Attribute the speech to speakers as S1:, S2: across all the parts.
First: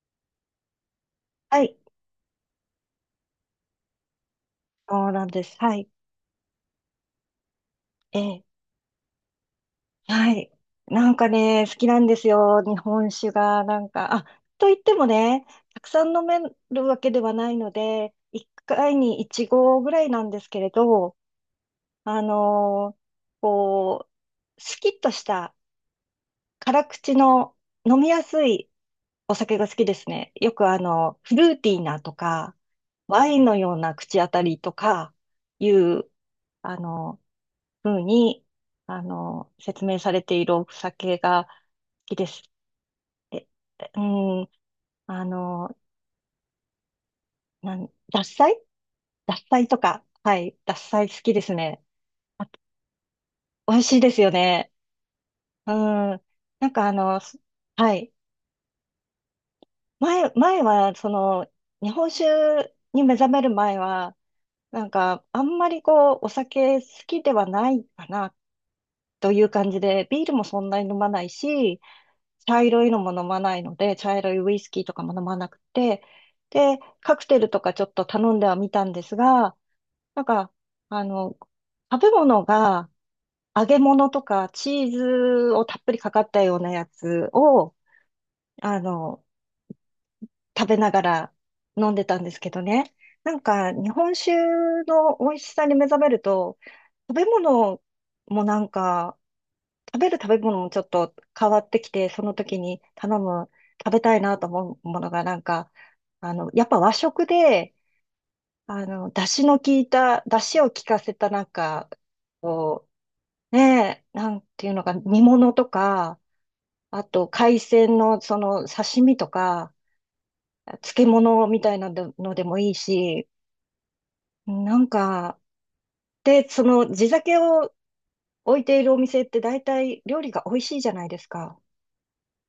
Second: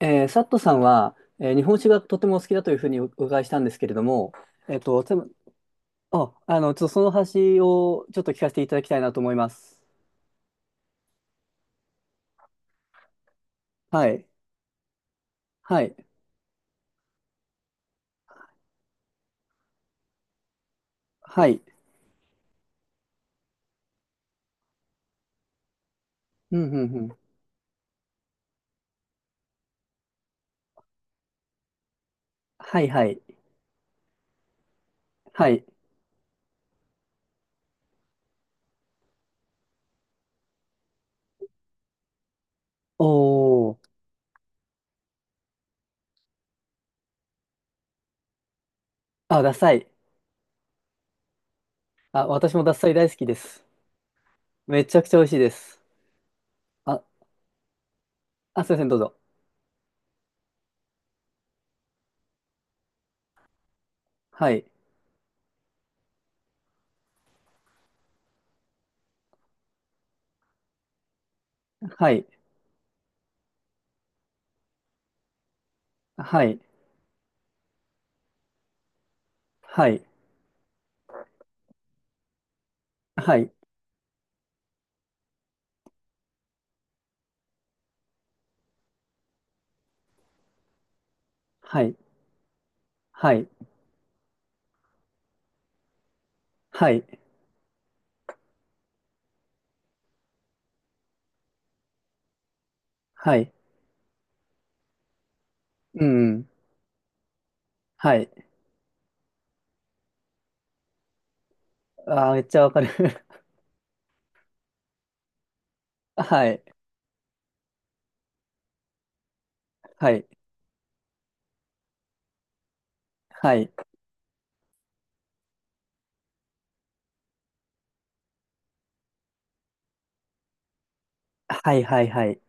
S1: サットさんは、
S2: は
S1: 日
S2: い、
S1: 本史がとてもお好きだというふうにお伺いしたんですけれども、えっと、
S2: そう
S1: つ
S2: な
S1: ま
S2: んです。はい。
S1: あ、あの、ちょっとその話を
S2: え
S1: ちょっと聞
S2: え、
S1: かせていただきたいなと思います。
S2: はい。なんかね、好きなんですよ。日本酒が、なん
S1: は
S2: か、あ、
S1: い。
S2: と言ってもね、た
S1: は
S2: く
S1: い。
S2: さん飲めるわけではないので、1回に1合ぐらいなんですけれど、
S1: はい。
S2: あのーこう、スキッとした
S1: うん、う
S2: 辛
S1: ん、う
S2: 口
S1: ん。
S2: の飲みやすいお酒が好きですね。よくフルーティーなとか、
S1: はい、はい。
S2: ワインのような口当たりとか
S1: はい。
S2: いう、あの、ふうに、説明されているお酒が好きですっ
S1: おー。
S2: うん、あの、なん、獺祭
S1: あ、
S2: 獺
S1: ダ
S2: 祭
S1: サ
S2: と
S1: い。
S2: か。はい、獺祭好きですね。
S1: あ、
S2: あ、
S1: 私もダサい大好きです。
S2: 美味しいですよね。
S1: めちゃくちゃ美味しいで
S2: うん。
S1: す。
S2: なんか
S1: あ、
S2: はい。
S1: あ、すいません、どうぞ。
S2: 前は、その、日本酒に目覚める前は、
S1: はい。
S2: なんか、あんまりこう、お酒好きではないかな、という感じで、ビールもそんなに飲まないし、
S1: はい。
S2: 茶色いのも飲まないので、茶色いウイスキーとかも飲まなくて、
S1: はい。
S2: で、カクテルとかちょっと頼んではみたんですが、
S1: はい。
S2: なんか、あの、食べ物が
S1: はい。
S2: 揚げ物とかチーズをたっぷりかかったようなやつを、あの、食べながら
S1: は
S2: 飲ん
S1: い。
S2: でたんですけどね。な
S1: は
S2: ん
S1: い。
S2: か、日本酒の美味しさに目覚めると、
S1: はい。
S2: 食べ物もなんか、食べる食べ物もちょっと変わってきて、その時に頼
S1: は
S2: む、
S1: い。
S2: 食べたいなと思うものがなんか、
S1: うん。
S2: やっぱ和食で、
S1: はい。
S2: 出汁の効いた、出汁を効かせたなんか、
S1: あー、めっちゃわか
S2: こ
S1: る。
S2: う、ねえ、なんていうのか、煮物とか、
S1: はい。
S2: あと海鮮のその刺身とか、
S1: はい。
S2: 漬物みたいなのでもいいし、
S1: はい。
S2: なんか、で、その地酒を置いているお店って大体料理が美味しいじゃないですか。
S1: はいはいはい。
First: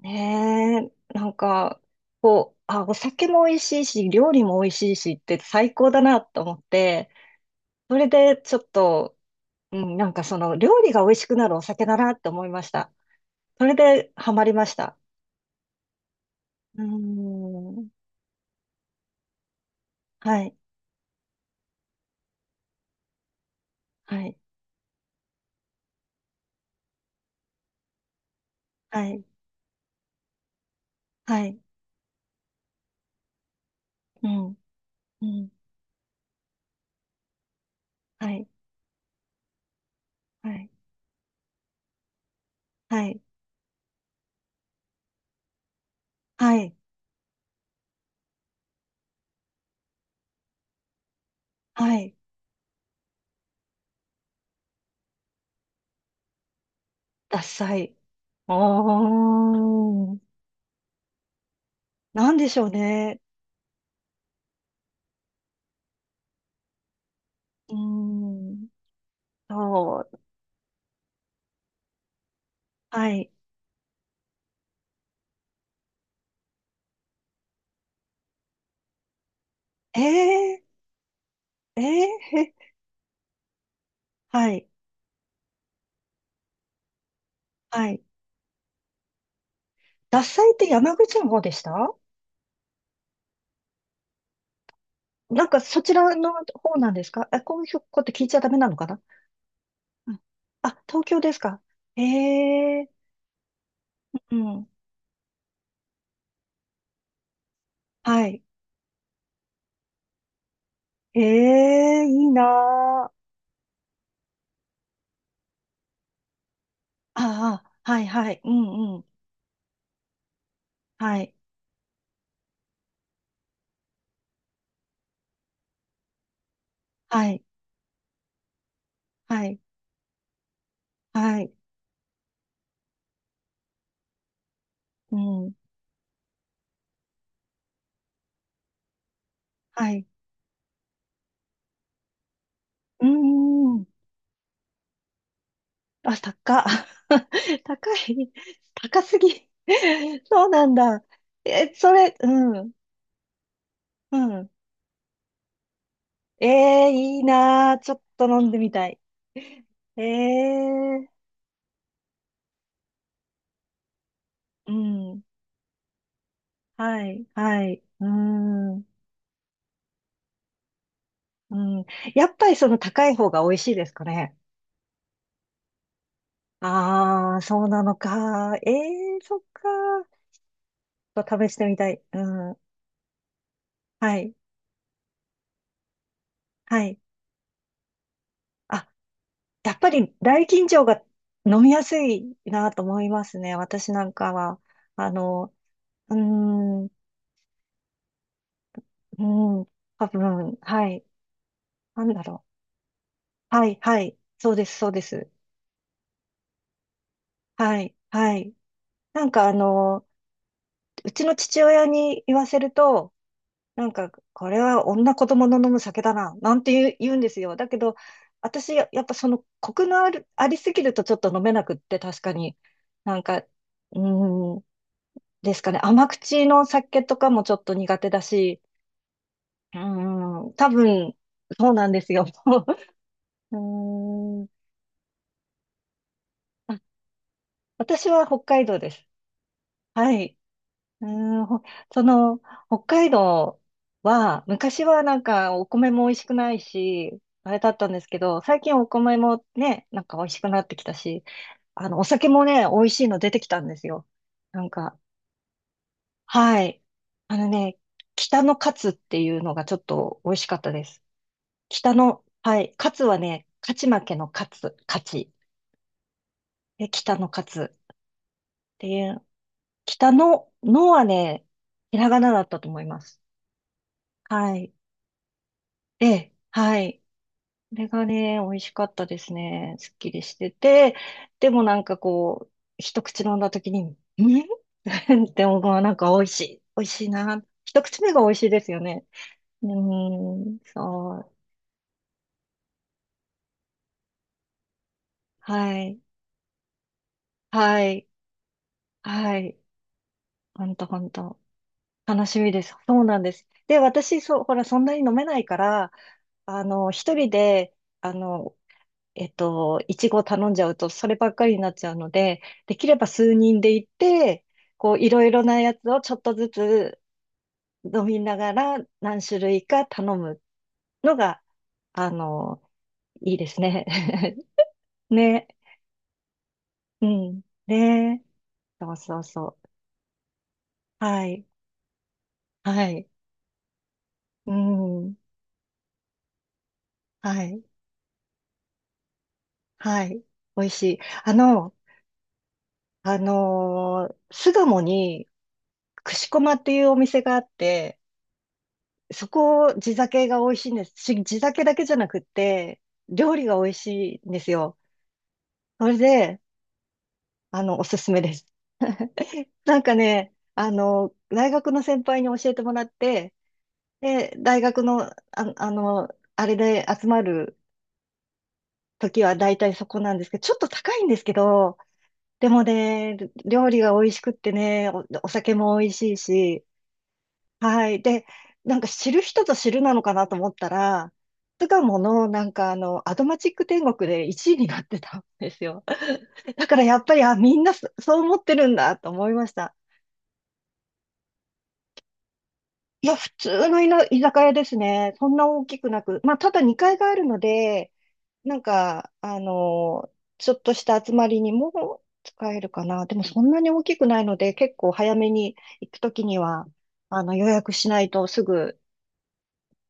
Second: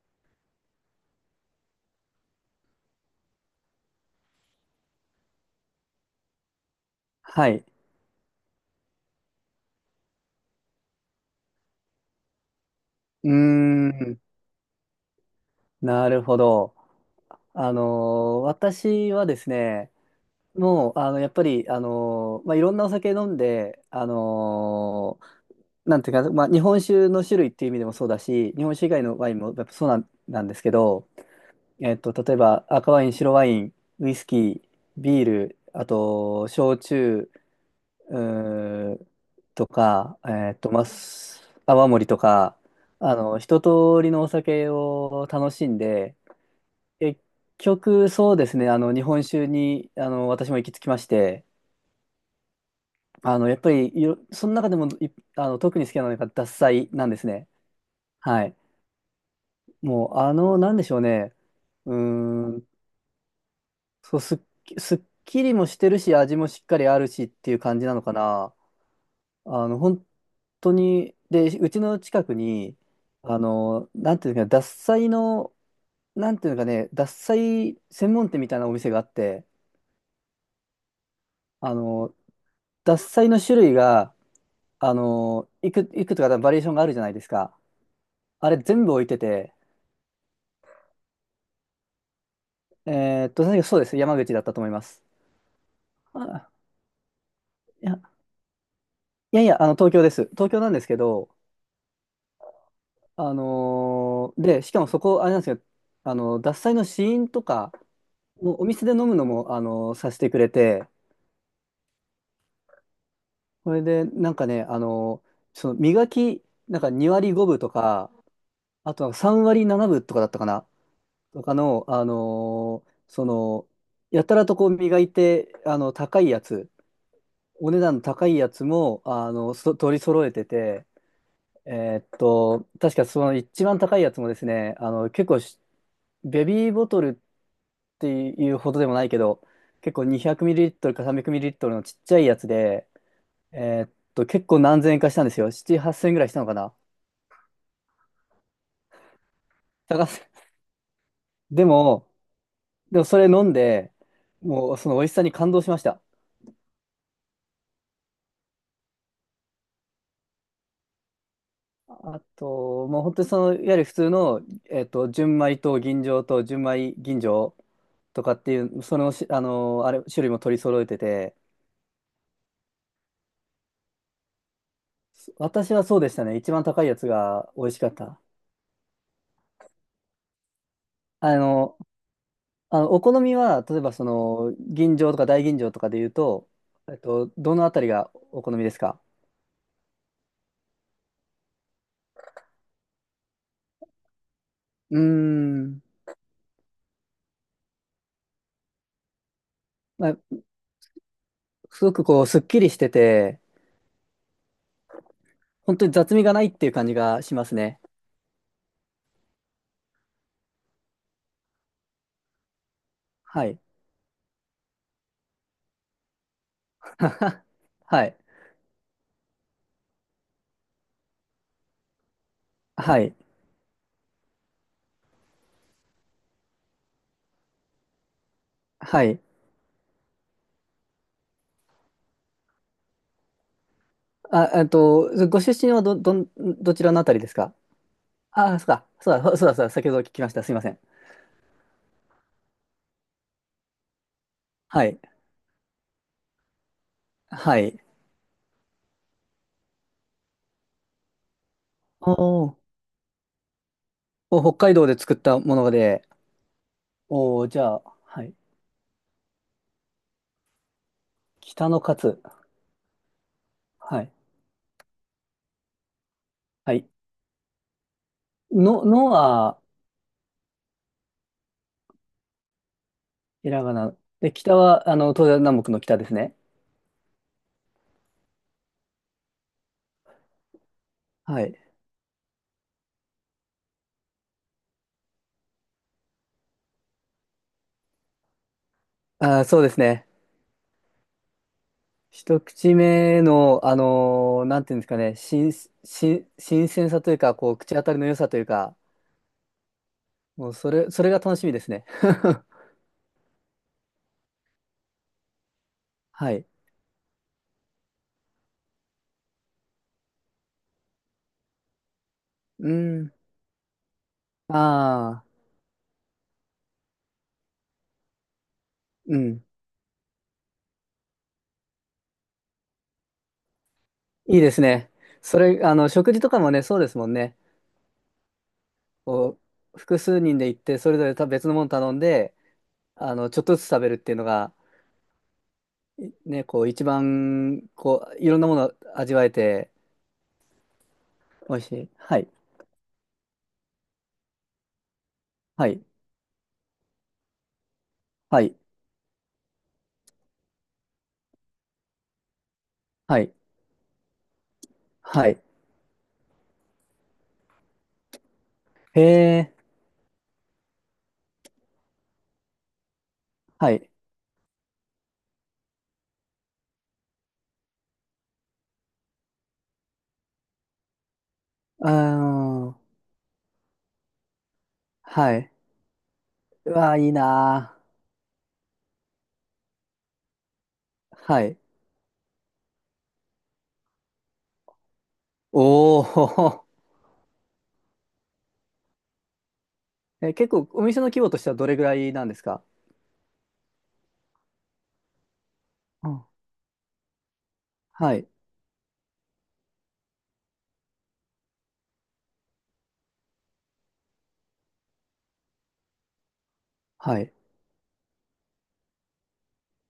S2: ねえ、なんか、こう、あ、お酒も美味しいし、料理も美味しいしって最高だなと思って、
S1: はい。
S2: それでちょっと、うん、なんかその料理が美味しくなるお酒だなって思いました。
S1: うー
S2: それで
S1: ん。
S2: ハマりました。
S1: なるほど。
S2: うー
S1: あの
S2: ん、
S1: 私はですね、
S2: はい、
S1: もう、あの、やっぱり、まあ、いろんなお酒飲んで、
S2: はい、
S1: なんていうか、まあ、日本酒の種類っていう意味でもそうだし、日本酒以外
S2: は
S1: の
S2: い、
S1: ワインもやっぱそうなん、なんですけど、
S2: はい、
S1: えっと、例えば赤ワイン、白ワイン、ウイス
S2: う
S1: キ
S2: ん、
S1: ー、ビー
S2: うん、
S1: ル、あと、焼酎、う
S2: はい、
S1: ーとか、
S2: はい、
S1: ます泡盛とか、
S2: は
S1: あ
S2: い、
S1: の、一通りのお酒を楽しんで、
S2: はい、
S1: 結局そうですね、あの、日本酒に、あの、私も行き着きまして、
S2: はい、
S1: あの、やっぱりいろ、その中でもい、あの、特に好きなのが獺祭なんです
S2: ダ
S1: ね。
S2: サい。
S1: は
S2: お
S1: い。も
S2: ー
S1: う、
S2: ん、
S1: あの、なんでしょうね。うー
S2: なんでしょ
S1: ん、
S2: うね。
S1: そう、すっき、すっきりもしてるし、味もしっかりあるしっていう
S2: うー
S1: 感じなのかな。
S2: ん、
S1: あの、
S2: そ
S1: 本
S2: う、
S1: 当に、で、うちの近くに、
S2: はい。
S1: あの、なんていうのかな、獺祭の、なんていうのかね、獺祭専門店みたいなお店があって、
S2: ええ
S1: あ
S2: えー、
S1: の、
S2: へ
S1: 獺祭の種類が、
S2: はい、
S1: あの、いく、いくつかバリエーションがあるじゃないですか。
S2: はい。
S1: あれ全部置いてて、
S2: 獺祭って山口の方でした？
S1: えーっと、確かそうです。山口だったと思います。
S2: なんかそちらの
S1: あ、
S2: 方なんですかあ？こういう
S1: いや、
S2: こと聞いちゃダメなのかな？
S1: いやいや、あの、東京で
S2: うん。
S1: す。東京
S2: あ、
S1: なんですけ
S2: 東京
S1: ど、
S2: ですか？ええ。う
S1: で、
S2: ん。
S1: しかもそこ、あれなんですよ、あの、獺祭の試飲とか、
S2: はい。
S1: もうお店で飲むのも、あの、させてくれて、
S2: ええいいなあ。
S1: それで、なんかね、あの、その磨き、なんか2割5分
S2: あ
S1: と
S2: あ、はい、
S1: か、
S2: はい。う
S1: あ
S2: んうん。
S1: とは3割7分とかだったかな、
S2: はい、
S1: とかの、あのその、やたらとこう磨いて、あの、高いやつ、
S2: はい、
S1: お値段の高いやつも、あ
S2: は
S1: の、
S2: い、
S1: そ取り揃えてて、
S2: はい。
S1: えーっと、確かその一番高いやつもですね、あの、
S2: う
S1: 結構
S2: ん、
S1: し、ベビーボトルっていうほどでもないけど、
S2: は
S1: 結構
S2: い。
S1: 200ml か 300ml のちっちゃいやつで、
S2: うんう
S1: え
S2: ん。
S1: ーっと、結構何千円かしたんですよ。7、8000円
S2: あ、
S1: ぐらいしたのか
S2: 高っ。
S1: な。
S2: 高い。高すぎ。
S1: 高す
S2: そうなんだ。
S1: で
S2: え、そ
S1: も、
S2: れ、うん、
S1: でもそれ飲んで、
S2: うん。
S1: もうその美味しさに感動しました。
S2: ええいいなー。ちょっと飲んでみたい。ええ、
S1: あと、もう本当にその、いわゆる普通の、
S2: う
S1: えっと、
S2: ん。
S1: 純米と吟醸と純米
S2: は
S1: 吟
S2: い、
S1: 醸
S2: はい。う
S1: とかっていう、
S2: ん、
S1: そのし、あの、あれ、種類も取り揃えてて、
S2: うん。やっぱりその高い方が美味しいですかね？
S1: 私はそうでしたね。一番高いやつ
S2: ああ、
S1: が
S2: そ
S1: 美
S2: う
S1: 味し
S2: な
S1: か
S2: の
S1: った。
S2: か。ええ、そっか。ちょっ
S1: あ
S2: と試してみ
S1: の、
S2: たい。うん。
S1: あのお好みは、例えばそ
S2: はい、
S1: の、吟醸とか大吟醸とかで言うと、
S2: は
S1: え
S2: い。
S1: っと、どのあたりがお好みです
S2: あ、
S1: か？
S2: やっぱり大吟醸が飲みやすいなと思いますね。私なんかは。
S1: うー
S2: あの、
S1: ん。
S2: うーん、うん。多
S1: まあ
S2: 分、はい。
S1: すごく
S2: なん
S1: こ
S2: だ
S1: う、すっ
S2: ろ
S1: き
S2: う。
S1: りしてて、
S2: はい、はい。そうです、そうです。
S1: 本当に雑味がないっていう感じがしますね。
S2: はい、はい。なんかうちの父親に言わせると、
S1: はい。
S2: なんか、これは女子供の飲む酒だな、なんて言う、言うんです よ。だけど、
S1: はい。
S2: 私、ややっぱその、コクのある、ありすぎるとちょっと飲めなくって、確かに。
S1: はい。
S2: なんか、ーん、ですかね。甘口の酒とかもちょっと苦手だし、
S1: はい。
S2: 多分、そうなんですよ。うーん、
S1: あ、えっと、ご出身はど、どん、ど
S2: あ、
S1: ちらのあたりですか？
S2: 私は北
S1: ああ、そ
S2: 海
S1: う
S2: 道
S1: か。
S2: です。
S1: そうだ、そうだ、そうだ、先ほど
S2: は
S1: 聞きまし
S2: い。
S1: た。すいません。
S2: うーん、ほその、北海道は、昔
S1: はい。
S2: はなんかお米も美味しくないし、あれ
S1: は
S2: だっ
S1: い。
S2: たんですけど、最近お米もね、なんか美味しくなってきたし、お
S1: お
S2: 酒も
S1: ー
S2: ね、美味しいの出てきたんですよ。
S1: お、北
S2: なん
S1: 海道で
S2: か、
S1: 作ったもので、
S2: はい。あ
S1: お
S2: の
S1: お、じゃ
S2: ね、
S1: あ、はい。
S2: 北のカツっていうのがちょっと美味しかったです。
S1: 北の
S2: 北
S1: カツ。
S2: の、はい。カツはね、勝ち
S1: は
S2: 負
S1: い。
S2: けのカツ、勝ち。
S1: は
S2: で、
S1: い。
S2: 北のカツっ
S1: の、
S2: て
S1: の
S2: いう、
S1: は、
S2: 北の、のはね、ひらがなだったと思います。
S1: ひらがな。で、
S2: は
S1: 北
S2: い。
S1: は、あの、東西南北の北で
S2: え
S1: す
S2: え、
S1: ね。
S2: はい。これがね、美味しかったですね。すっきりしてて、
S1: は
S2: で
S1: い。
S2: もなんかこう、一口飲んだ時に、ん って思うなんか美味しい。美味しいな。一口目が美味しいですよね。
S1: あー、そう
S2: う
S1: ですね。
S2: ーん、そう。
S1: 一口目の、なんていうんですかね、新、
S2: はい。
S1: 新、新鮮さというか、こう、口
S2: は
S1: 当たりの
S2: い。
S1: 良さというか、
S2: はい。
S1: もう、
S2: ほ
S1: そ
S2: んと
S1: れ、
S2: ほ
S1: そ
S2: ん
S1: れが楽
S2: と。
S1: しみですね。
S2: 楽し みです。そうなんです。で、私、そう、ほら、そんなに飲めないから、
S1: はい。
S2: 一人で、あの、いちご頼んじゃうと、そればっかりになっちゃうので、
S1: う
S2: できれば
S1: ん。
S2: 数人で行って、こう、い
S1: あ
S2: ろ
S1: あ、
S2: いろなやつをちょっとずつ飲みながら
S1: う
S2: 何種
S1: ん。
S2: 類か頼むのが、あの、いいですね。
S1: いい ですね。そ
S2: ね。
S1: れ、あの、食事とかもね、そうです
S2: う
S1: もんね。
S2: ん。ね。そうそう
S1: こ
S2: そ
S1: う、複数人で行って、それ
S2: う。
S1: ぞれ
S2: は
S1: た
S2: い。
S1: 別のもの頼んで、
S2: はい。
S1: あの、ちょっとずつ食べるっていうの
S2: う
S1: が、
S2: ん。
S1: いね、こう、一
S2: はい。
S1: 番、こう、いろんなもの味わえて、
S2: はい。美味しい。
S1: 美味しい。はい。
S2: 巣鴨に、
S1: はい。
S2: 串駒っていうお店があって、
S1: はい。
S2: そこ、地酒が美味しいんです。地酒だけじゃなくって、
S1: はい。
S2: 料理が美味しいんですよ。
S1: はい。
S2: それで、おすすめです。
S1: へ え。
S2: なんかね、大学の先輩に教えてもらって、
S1: はい。
S2: で、大学の、あの、あれで集まる時は大体そこなんですけど、ちょっと高いんですけど、
S1: うー
S2: でも
S1: ん。
S2: ね、料理が美味しくってね、お、お
S1: はい。
S2: 酒も美味しいし、
S1: うわ、いいな
S2: はい。で、なんか知る人ぞ知るなのかなと思ったら、
S1: ー。はい。
S2: 巣鴨のなんかアドマチック天国で1位になってたんですよ。
S1: お お。
S2: だからやっぱり、あ、みんなそう思ってるんだと思いました。
S1: え、結構お店の規模としてはどれぐらいなんですか？
S2: いや、普通の居酒屋ですね。そんな大きくな
S1: う
S2: く。
S1: ん。
S2: まあ、ただ2階があるので、
S1: はい。
S2: なんか、ちょっとした集まりにも使えるかな。でもそんなに大きくないので、結構早めに行くときには、
S1: はい。
S2: 予約しないとすぐ、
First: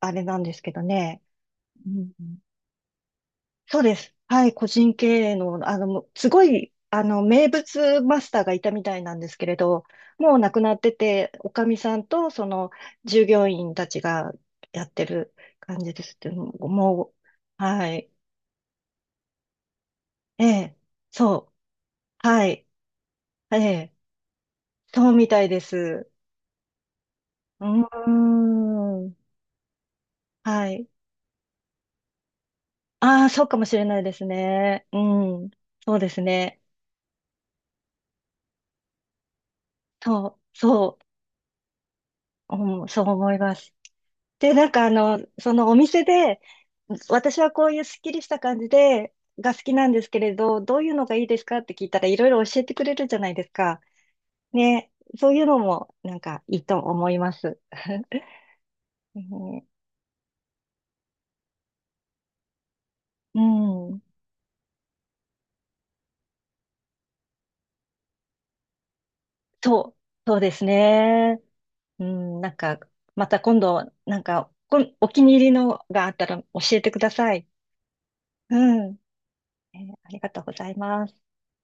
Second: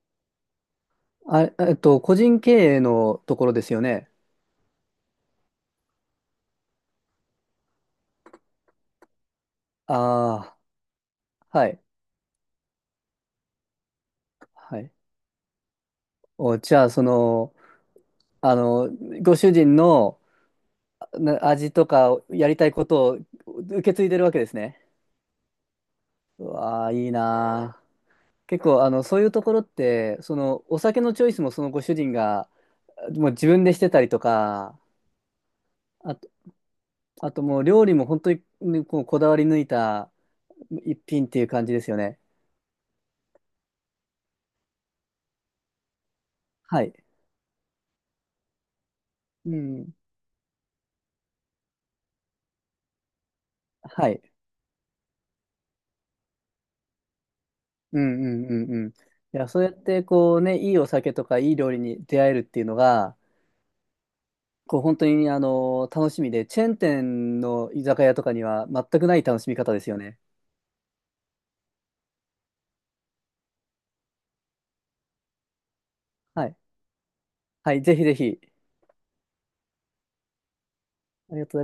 S2: あれなんですけどね。
S1: あ、えっ
S2: う
S1: と、
S2: ん。
S1: 個人経営のところです
S2: そ
S1: よ
S2: うで
S1: ね。
S2: す。はい、個人経営の、もうすごい、名物マスターがいたみたいなんですけれど、もう亡
S1: あ
S2: くなってて、お
S1: あ、
S2: か
S1: は
S2: み
S1: い。
S2: さんと、その、従業員たちが
S1: は
S2: やっ
S1: い。
S2: てる感じですって
S1: お、じゃあ、そ
S2: も
S1: の、
S2: う、はい、
S1: あの、ご主人の
S2: ええ、
S1: な
S2: そ
S1: 味とか
S2: う、は
S1: やり
S2: い、
S1: たいことを
S2: え
S1: 受
S2: え、
S1: け継いでるわけですね。
S2: そうみたいです。
S1: うわー、いい
S2: う
S1: な
S2: ー
S1: 結構、あの、
S2: ん、
S1: そういうところって、その、
S2: は
S1: お
S2: い。
S1: 酒のチョイスもそのご主人が、
S2: あ
S1: も
S2: あ、
S1: う
S2: そ
S1: 自
S2: うかも
S1: 分で
S2: し
S1: し
S2: れ
S1: て
S2: な
S1: た
S2: い
S1: り
S2: で
S1: と
S2: す
S1: か、
S2: ね。うん、そうで
S1: あ
S2: す
S1: と、
S2: ね。
S1: あともう料理も本当にこうこだわり抜いた
S2: そう、そ
S1: 一品っていう感じですよね。
S2: う、うん、そう思います。で、なんかそのお店で、
S1: はい。
S2: 私はこういうすっきりした感じで、が
S1: う
S2: 好きなん
S1: ん。
S2: ですけれど、どういうのがいいですかって聞いたらいろいろ教えてくれるじゃないですか。
S1: はい。
S2: ね、そういうのもなんかいいと思います。
S1: うん うんうんうん。いや、そう
S2: ね、
S1: やってこうね、いいお酒とかいい料理に出会えるっていうのが、
S2: うん、
S1: こう本当にあの、楽しみで、チェーン店の居酒屋とかには全くない楽しみ方です
S2: そう、
S1: よね。
S2: そうですね。うん、なんか、また今度、なんか、お気に入りのがあったら
S1: は
S2: 教
S1: い。
S2: えてください。
S1: はい、ぜひぜひ。
S2: うん、ありがとうございま
S1: ありがとうござ
S2: す。
S1: います。